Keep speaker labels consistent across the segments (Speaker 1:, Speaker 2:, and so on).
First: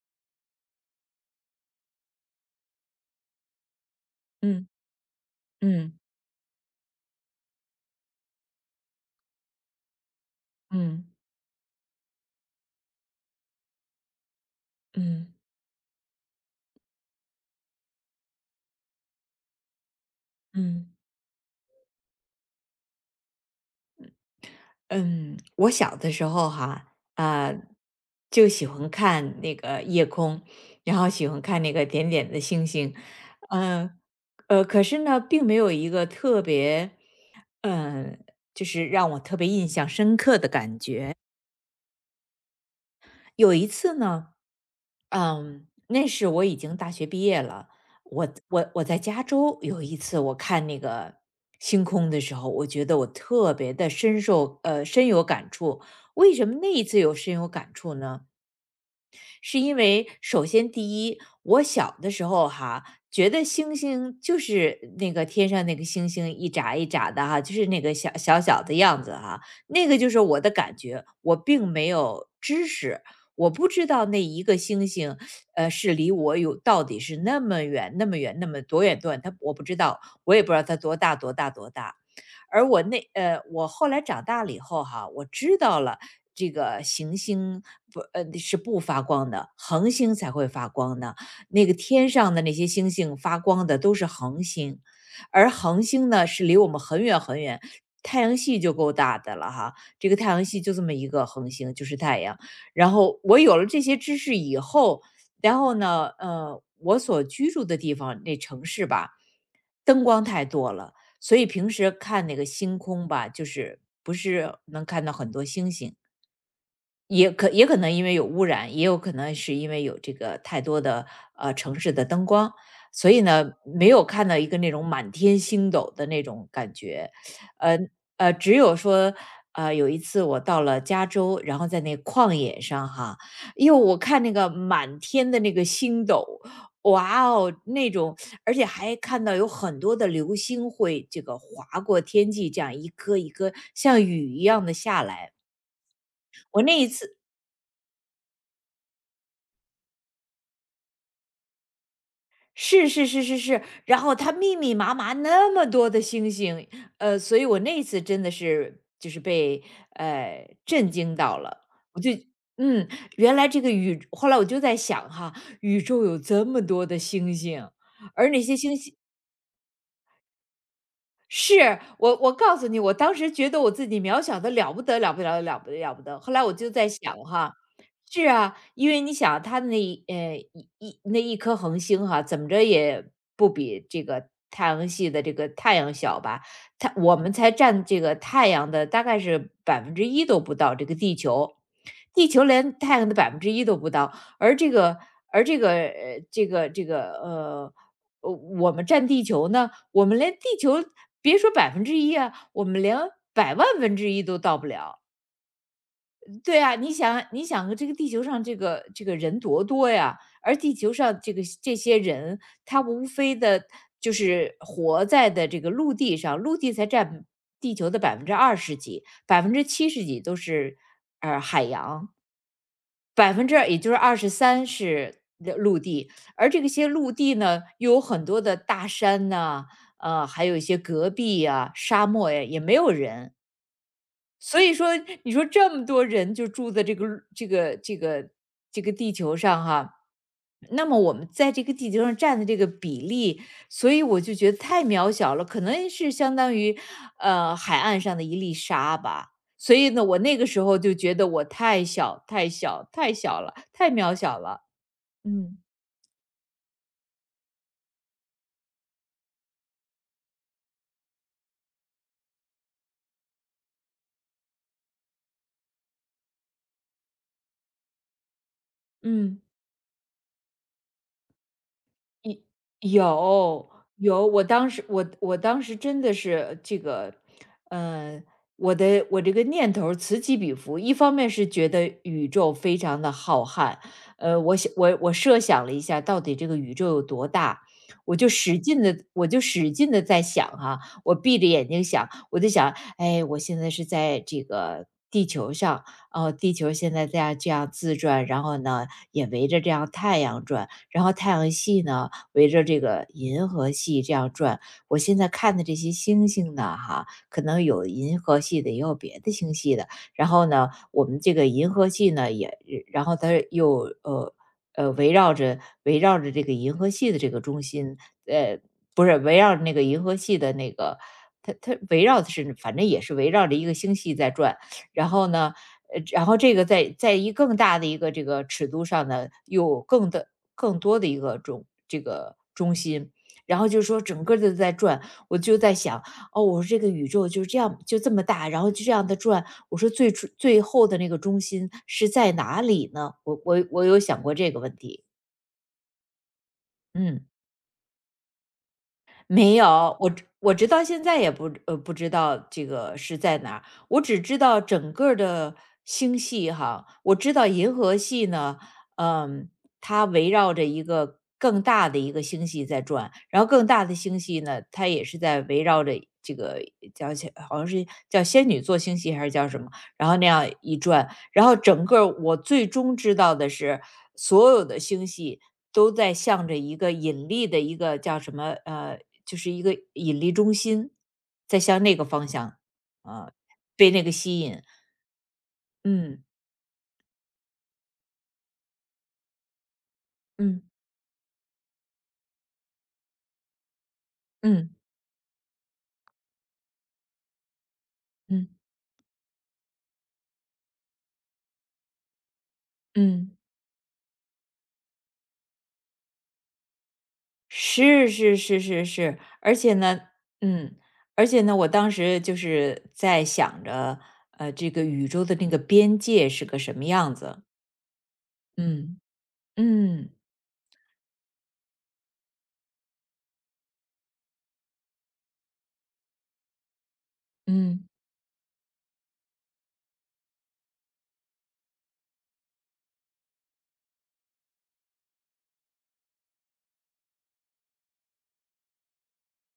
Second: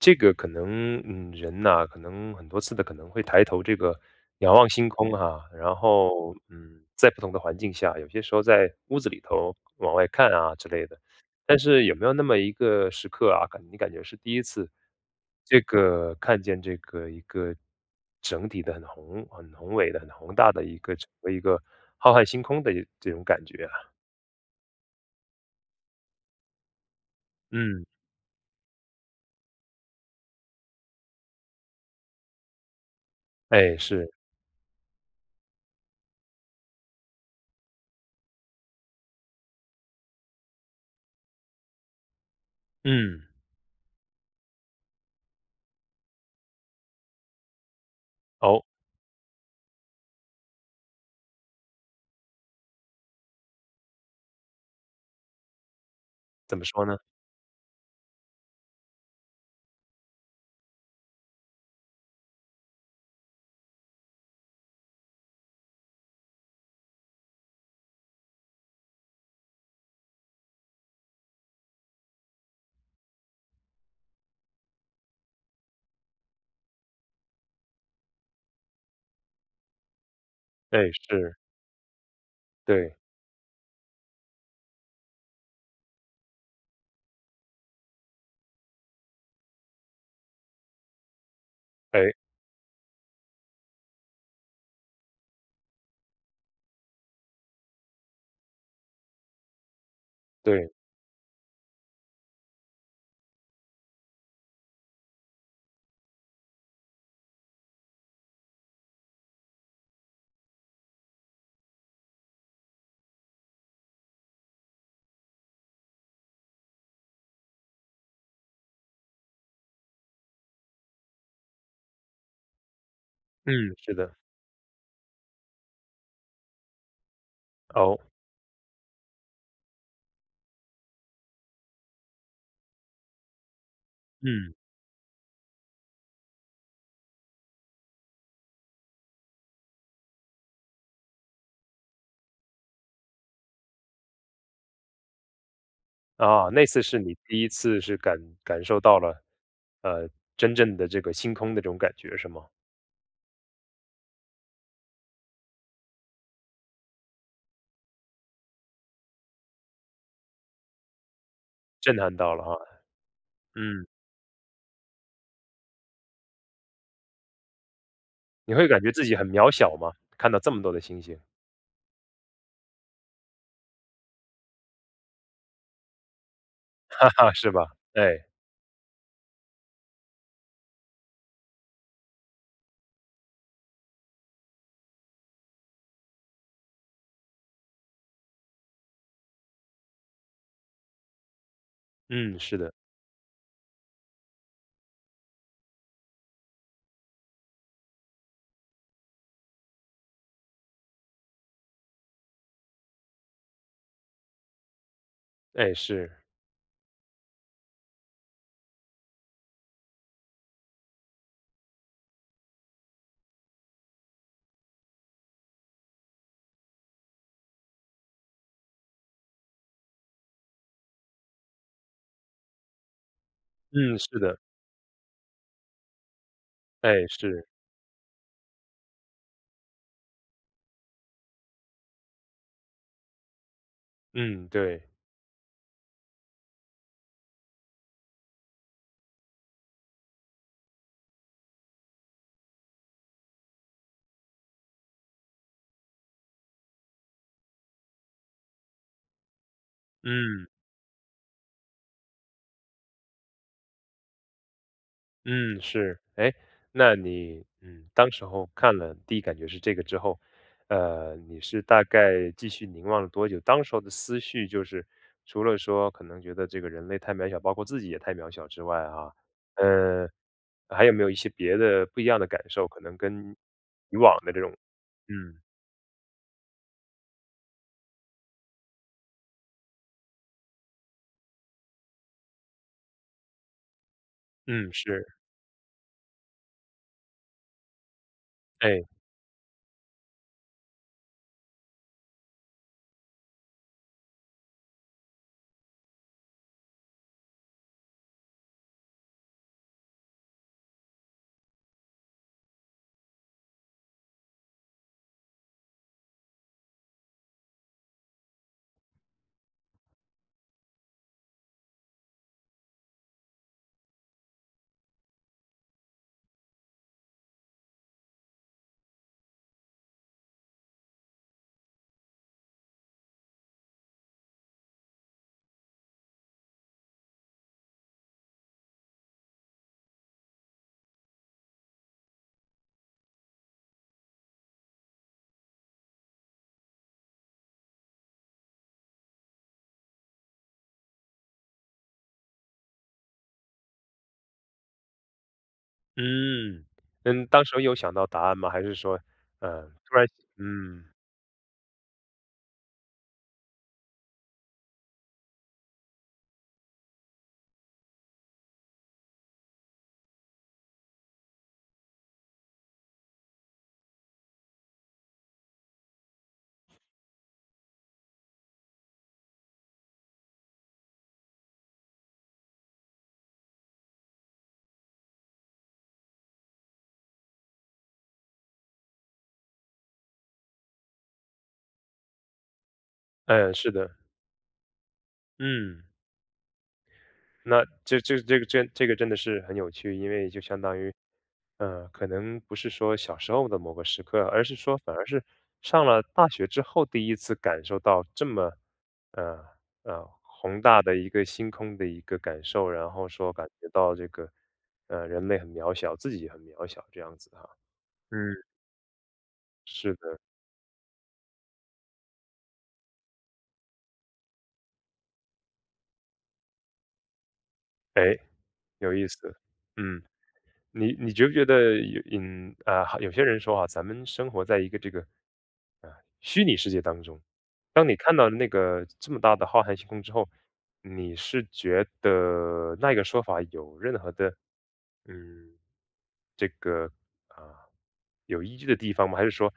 Speaker 1: 这个可能，人呐，可能很多次的可能会抬头这个仰
Speaker 2: 嗯
Speaker 1: 望星空哈，然
Speaker 2: 嗯
Speaker 1: 后，在不同的环境下，有些时候在屋子里头往外看啊之类的。
Speaker 2: 嗯
Speaker 1: 但是有没有那么一个时刻啊，你感觉是第一次，
Speaker 2: 嗯
Speaker 1: 这个看见这个一个整体的很宏伟的、很宏大的一
Speaker 2: 嗯
Speaker 1: 个整个一个浩瀚星空的这种感觉啊？
Speaker 2: 嗯，我小的时候哈，啊，
Speaker 1: 嗯，
Speaker 2: 就喜欢看那个夜空，然后喜欢看那个点点的星星，
Speaker 1: 哎，
Speaker 2: 呃
Speaker 1: 是，
Speaker 2: 可是呢，并没有一个特别，嗯、就是让我特别印象深刻的感觉。
Speaker 1: 嗯，
Speaker 2: 有一次呢，嗯，那是我已经大学毕业了，我
Speaker 1: 哦，
Speaker 2: 我我在加州有一次我看那个星空的时候，我觉得我特别的深受深有感触。为什
Speaker 1: 怎
Speaker 2: 么
Speaker 1: 么
Speaker 2: 那
Speaker 1: 说
Speaker 2: 一
Speaker 1: 呢？
Speaker 2: 次有深有感触呢？是因为首先第一，我小的时候哈，觉得星星就是那个天上那个星星一眨一眨的哈，就是那个小小的样子哈，那个就是我的感觉，我并没有知识。我不知道那一个星星，呃，是离我有到底是那么远、那么远、那么多远、多远，它我不知道，我也不知道它
Speaker 1: 哎，
Speaker 2: 多大、多
Speaker 1: 是，
Speaker 2: 大、多大。而
Speaker 1: 对，
Speaker 2: 我后来长大了以后哈，我知道了这个行星不呃是不发光的，恒星才会发光呢。那个天
Speaker 1: 哎，
Speaker 2: 上的那些星星发光的都是恒星，而恒星呢是离我们很远很远，太阳系就够大的了哈。这个太阳系
Speaker 1: 对。
Speaker 2: 就这么一个恒星，就是太阳。然后我有了这些知识以后，然后呢，呃，我所居住的地方那城市吧，灯光太多了，所以平时看那个星空吧，就是不是能看到很多星星。也可能因为有污染，也有可能是因为有这个太多的呃城市的灯光，所以
Speaker 1: 嗯，
Speaker 2: 呢，没
Speaker 1: 是
Speaker 2: 有
Speaker 1: 的，
Speaker 2: 看到一个那种满天星斗的那种感觉，呃
Speaker 1: 哦，
Speaker 2: 只有说。呃，有一次我到了加州，然后在那旷野上哈，哟，我看那个
Speaker 1: 嗯。
Speaker 2: 满天的那个星斗，哇哦，那种，而且还看到有很多的流星会这个划过天际，这样一颗一颗像雨一样的下来。
Speaker 1: 啊，
Speaker 2: 我
Speaker 1: 那
Speaker 2: 那
Speaker 1: 次
Speaker 2: 一
Speaker 1: 是你
Speaker 2: 次
Speaker 1: 第一次是感受到了，呃，真正的这个星空的这种感觉是吗？
Speaker 2: 是是是是是，然后它密密麻麻那么多的星星，呃，所以我那一次真的是就是被震惊到了，
Speaker 1: 震
Speaker 2: 我就
Speaker 1: 撼到了哈，
Speaker 2: 嗯，原来这个
Speaker 1: 嗯，
Speaker 2: 宇，后来我就在想哈，宇宙有这么多的星星，而那
Speaker 1: 你
Speaker 2: 些
Speaker 1: 会
Speaker 2: 星
Speaker 1: 感觉
Speaker 2: 星
Speaker 1: 自己很渺小吗？看到这么多的星星，
Speaker 2: 是，我我告诉你，我当时觉得我自己渺小的了不得，后来我就在
Speaker 1: 哈
Speaker 2: 想
Speaker 1: 哈，是
Speaker 2: 哈，
Speaker 1: 吧？哎，
Speaker 2: 是啊，因为你想它的那一呃一一那一颗恒星哈，怎么着也不比这个太阳系的这个太阳小吧？它我们才占这个太阳的大概是百分之一都不到，这个地球，地
Speaker 1: 嗯，
Speaker 2: 球
Speaker 1: 是的，
Speaker 2: 连太阳的百分之一都不到，而这个而这个呃我们占地球呢，我们连地球别说百分之一啊，我们连百万分之一都到不了。
Speaker 1: 哎，是，
Speaker 2: 对啊，你想这个地球上这个这个人多多呀，而地球上这个这些人，他无非的就是活在的这个陆地上，陆地才占地球的百分之二十几，百分之七十几都是，呃，海洋。百分之也就是
Speaker 1: 嗯，
Speaker 2: 二
Speaker 1: 是
Speaker 2: 十
Speaker 1: 的，
Speaker 2: 三是陆地，而这个些
Speaker 1: 哎，
Speaker 2: 陆地
Speaker 1: 是，
Speaker 2: 呢，又有很多的大山呐，呃，还有一些戈壁呀、沙漠呀，也没有人。
Speaker 1: 嗯，
Speaker 2: 所以
Speaker 1: 对，
Speaker 2: 说，你说这么多人就住在这个这个这个地球上哈，那么我们在这个地球上占的这个比例，所以我就觉得太渺小了，可能是相当于海岸上的一粒沙吧。所以呢，我那个
Speaker 1: 嗯。
Speaker 2: 时候就觉得我太小、太小、太小了，太渺小了。嗯
Speaker 1: 嗯，是，哎，那你，当时候看了第一感觉是这个之后，你是大概继续凝望了多久？当时候的思绪就是，除了说可能觉得这个人类太渺小，包括自己也太渺小之外啊，
Speaker 2: 嗯。
Speaker 1: 呃，还有没有一些别的不一样的感
Speaker 2: 一
Speaker 1: 受？可能跟
Speaker 2: 有
Speaker 1: 以往
Speaker 2: 有，
Speaker 1: 的这种，
Speaker 2: 我
Speaker 1: 嗯
Speaker 2: 当时真的是这个，呃，我这个念头儿此起彼伏。一方面是觉得宇宙非常的浩瀚，呃，
Speaker 1: 嗯，是，
Speaker 2: 我设想了一下，到底这个宇宙有多大，
Speaker 1: 哎，
Speaker 2: 我就使劲的在想哈、我闭着眼睛想，我就想，哎，我现在是在这个。地球上，哦，地球现在在这样自转，然后呢，也围着这样太阳转，然后太阳系呢，围着这个银河系这样转。我现在看的这些星星呢，哈，可能有银河系的，也有别的星系的。然后呢，我们这个银河系呢，也然后它又呃呃围绕着这个银河系的这个中心，呃，不是围绕着那个银河系的那个，它围绕的是反正也是围绕着一个星系在转。然后呢，呃，然后这个在一更大的一个这个尺度上呢，有更的更多的一个这个中心，然后就是说整个的在转，我就在想，哦，我说这个宇宙就这样就这么大，然后就这样的转，我说最初最后的那个中心是在哪里呢？我有想过这个问题，
Speaker 1: 嗯
Speaker 2: 嗯。
Speaker 1: 当时候有想到答案吗？还是说，
Speaker 2: 没
Speaker 1: 突
Speaker 2: 有，
Speaker 1: 然，
Speaker 2: 我直到
Speaker 1: 嗯
Speaker 2: 现在也不知道这个是在哪儿，我只知道整个儿的星系哈，我知道银河系呢，嗯，它围绕着一个更大的一个星系在转，然后更大的星系呢，它也是在围绕着这个叫起好像是叫仙女座星系还是叫什么，然后那样一转，然后整个儿我最终知道的是，所有的星系都在向着一个引力的一个叫什么呃，就是一个引力中心，在向那个方向，啊，
Speaker 1: 嗯，是
Speaker 2: 被
Speaker 1: 的，
Speaker 2: 那个吸引。
Speaker 1: 嗯。
Speaker 2: 嗯
Speaker 1: 那这个真的是很有趣，因为就相
Speaker 2: 嗯
Speaker 1: 当于，可能不是说小时候的某个时刻，而是
Speaker 2: 嗯
Speaker 1: 说反而是上了大学之后第一次感受到这
Speaker 2: 嗯
Speaker 1: 么，呃宏大的一个星空的一个感受，然后说
Speaker 2: 嗯，
Speaker 1: 感觉到这个，人类很渺小，自己也很渺小这样子哈。
Speaker 2: 是
Speaker 1: 嗯。
Speaker 2: 是是是是，而且
Speaker 1: 是
Speaker 2: 呢，
Speaker 1: 的，
Speaker 2: 嗯，而且呢，我当时就是在想着，呃，这个宇宙的那个边界是个什么样子？
Speaker 1: 哎，有
Speaker 2: 嗯
Speaker 1: 意思，嗯。
Speaker 2: 嗯
Speaker 1: 你觉不觉得有些人说啊，咱们生活在一个啊、虚拟世界当中，
Speaker 2: 嗯，
Speaker 1: 当你看到那个这么大的浩瀚星空之后，你是觉得那个说法有任何的？嗯，这个啊，有依据的地方吗？还是说，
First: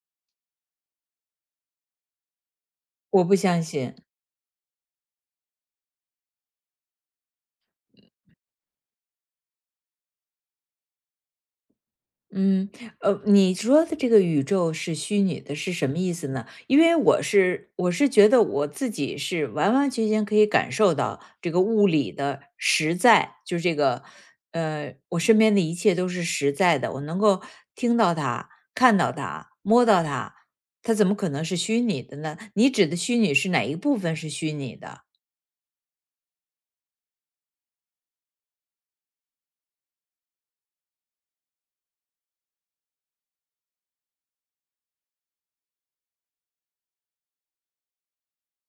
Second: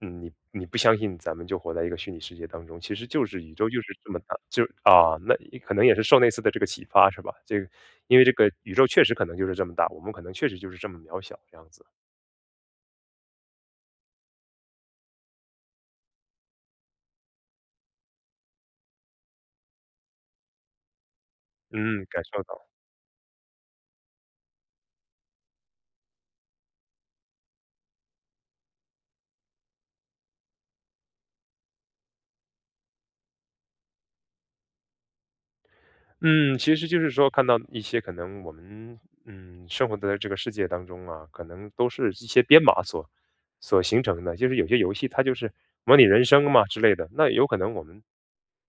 Speaker 1: 你不相信咱们就活在一个虚拟世界当中，其实
Speaker 2: 我
Speaker 1: 就
Speaker 2: 不
Speaker 1: 是宇
Speaker 2: 相
Speaker 1: 宙就是
Speaker 2: 信。
Speaker 1: 这么大，就啊，那也可能也是受那次的这个启发是吧？因为这个宇宙确实可能就是这么大，我们可能确实就是这么渺小这样子。
Speaker 2: 嗯，呃，你说的这个宇宙是虚拟的，是什么意思呢？因为我是觉得我自己是完完全全可以感受到这个物
Speaker 1: 嗯，
Speaker 2: 理
Speaker 1: 感
Speaker 2: 的
Speaker 1: 受到。
Speaker 2: 实在，就是这个，呃，我身边的一切都是实在的，我能够听到它、看到它、摸到它，它怎么可能是虚拟的呢？你指的虚拟是哪一部分是虚拟的？
Speaker 1: 嗯，其实就是说看到一些可能我们生活的这个世界当中啊，可能都是一些编码所形成的，就是有些游戏它就是模拟人生嘛之类的，那有可能我们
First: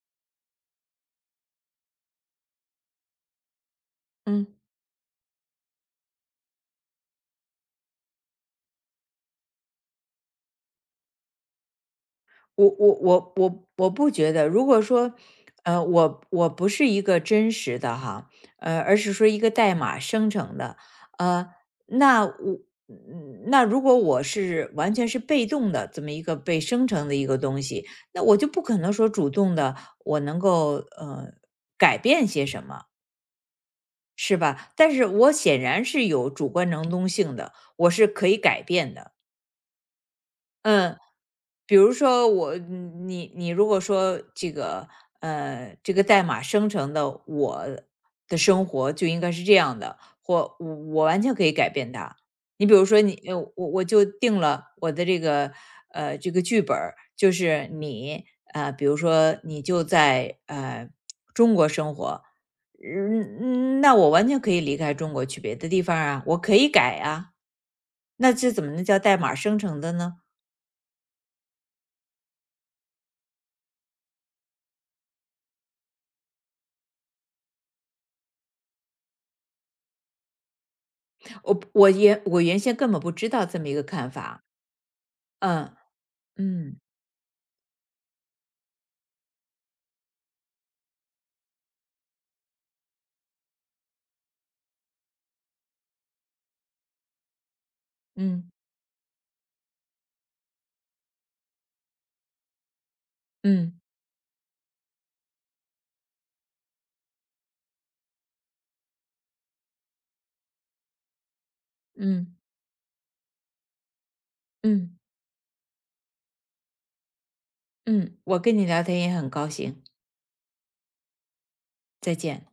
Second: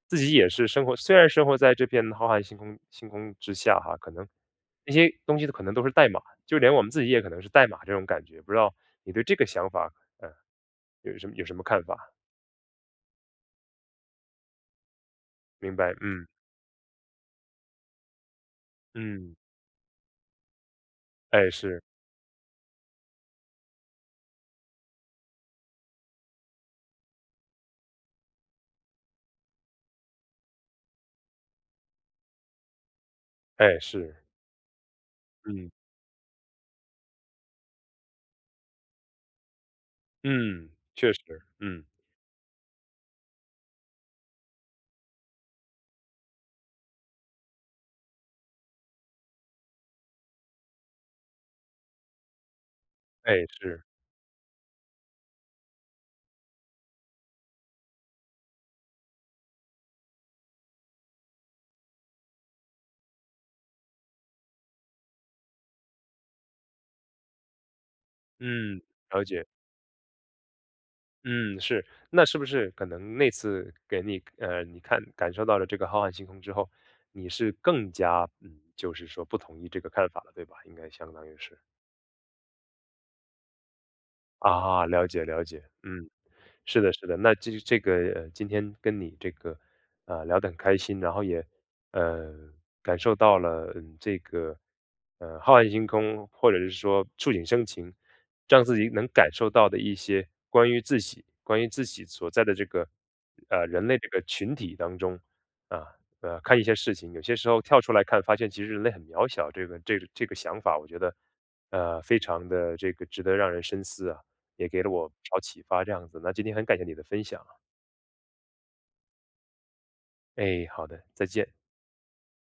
Speaker 1: 自己也是生活，虽然生活在这片浩瀚星空之下哈，可能
Speaker 2: 嗯。
Speaker 1: 那些东西可能都是代码，就连我们自己也可能是代码这种感觉，不知道你对这个想法呃有什么看法？
Speaker 2: 我不觉得，如果说，
Speaker 1: 明
Speaker 2: 呃，
Speaker 1: 白，
Speaker 2: 我
Speaker 1: 嗯
Speaker 2: 我不是一个真实的哈，呃，而是说
Speaker 1: 嗯，
Speaker 2: 一个代码生成的，
Speaker 1: 哎
Speaker 2: 呃，
Speaker 1: 是
Speaker 2: 那我嗯，那如果我是完全是被动的这么一个被生成的一个东西，那我就不可能说主动的我能够改变些什么，
Speaker 1: 哎是，
Speaker 2: 是吧？但是我显
Speaker 1: 嗯。
Speaker 2: 然是有主观能动性的，我是可以改变的，
Speaker 1: 嗯，
Speaker 2: 嗯。
Speaker 1: 确实，
Speaker 2: 比
Speaker 1: 嗯，
Speaker 2: 如说我你，你如果说这个这个代码生成的我的生活就应该是这样的，或我完全可以改变它。你比如说
Speaker 1: 哎，是，
Speaker 2: 我就定了我的这个这个剧本儿，就是比如说你就在中国生活，嗯嗯，那我完全可以离开中国去别的地方啊，我可以改啊，那这怎么
Speaker 1: 嗯，
Speaker 2: 能叫代
Speaker 1: 了
Speaker 2: 码
Speaker 1: 解，
Speaker 2: 生成的呢？
Speaker 1: 嗯，是，那是不是可能那次给你，你看感受到了这个浩瀚星空之后，你是更加，就是说不同意这个看法了，对吧？应该相当于
Speaker 2: 我
Speaker 1: 是，
Speaker 2: 不我我原先根本不知道这么一个看法，
Speaker 1: 啊，了解了解，嗯。是
Speaker 2: 嗯
Speaker 1: 的，是的，那这个今天跟你聊得很开心，然后也呃感受到了这个浩瀚星空，或者是说触景生情，
Speaker 2: 嗯
Speaker 1: 让自己能感受到的一些关于自己、关于自己所在的这个
Speaker 2: 嗯嗯
Speaker 1: 人类这个群体当中啊看一些事情，有些时候跳出来看，发现其实人类很渺小，这个想法，我觉得非
Speaker 2: 嗯
Speaker 1: 常的这个值得让人深思啊。也
Speaker 2: 嗯
Speaker 1: 给了
Speaker 2: 嗯
Speaker 1: 我不少启发这样子。那今天很感谢你的分享，
Speaker 2: 嗯，我跟你聊天也很高兴，
Speaker 1: 哎，好的，再见。
Speaker 2: 再见。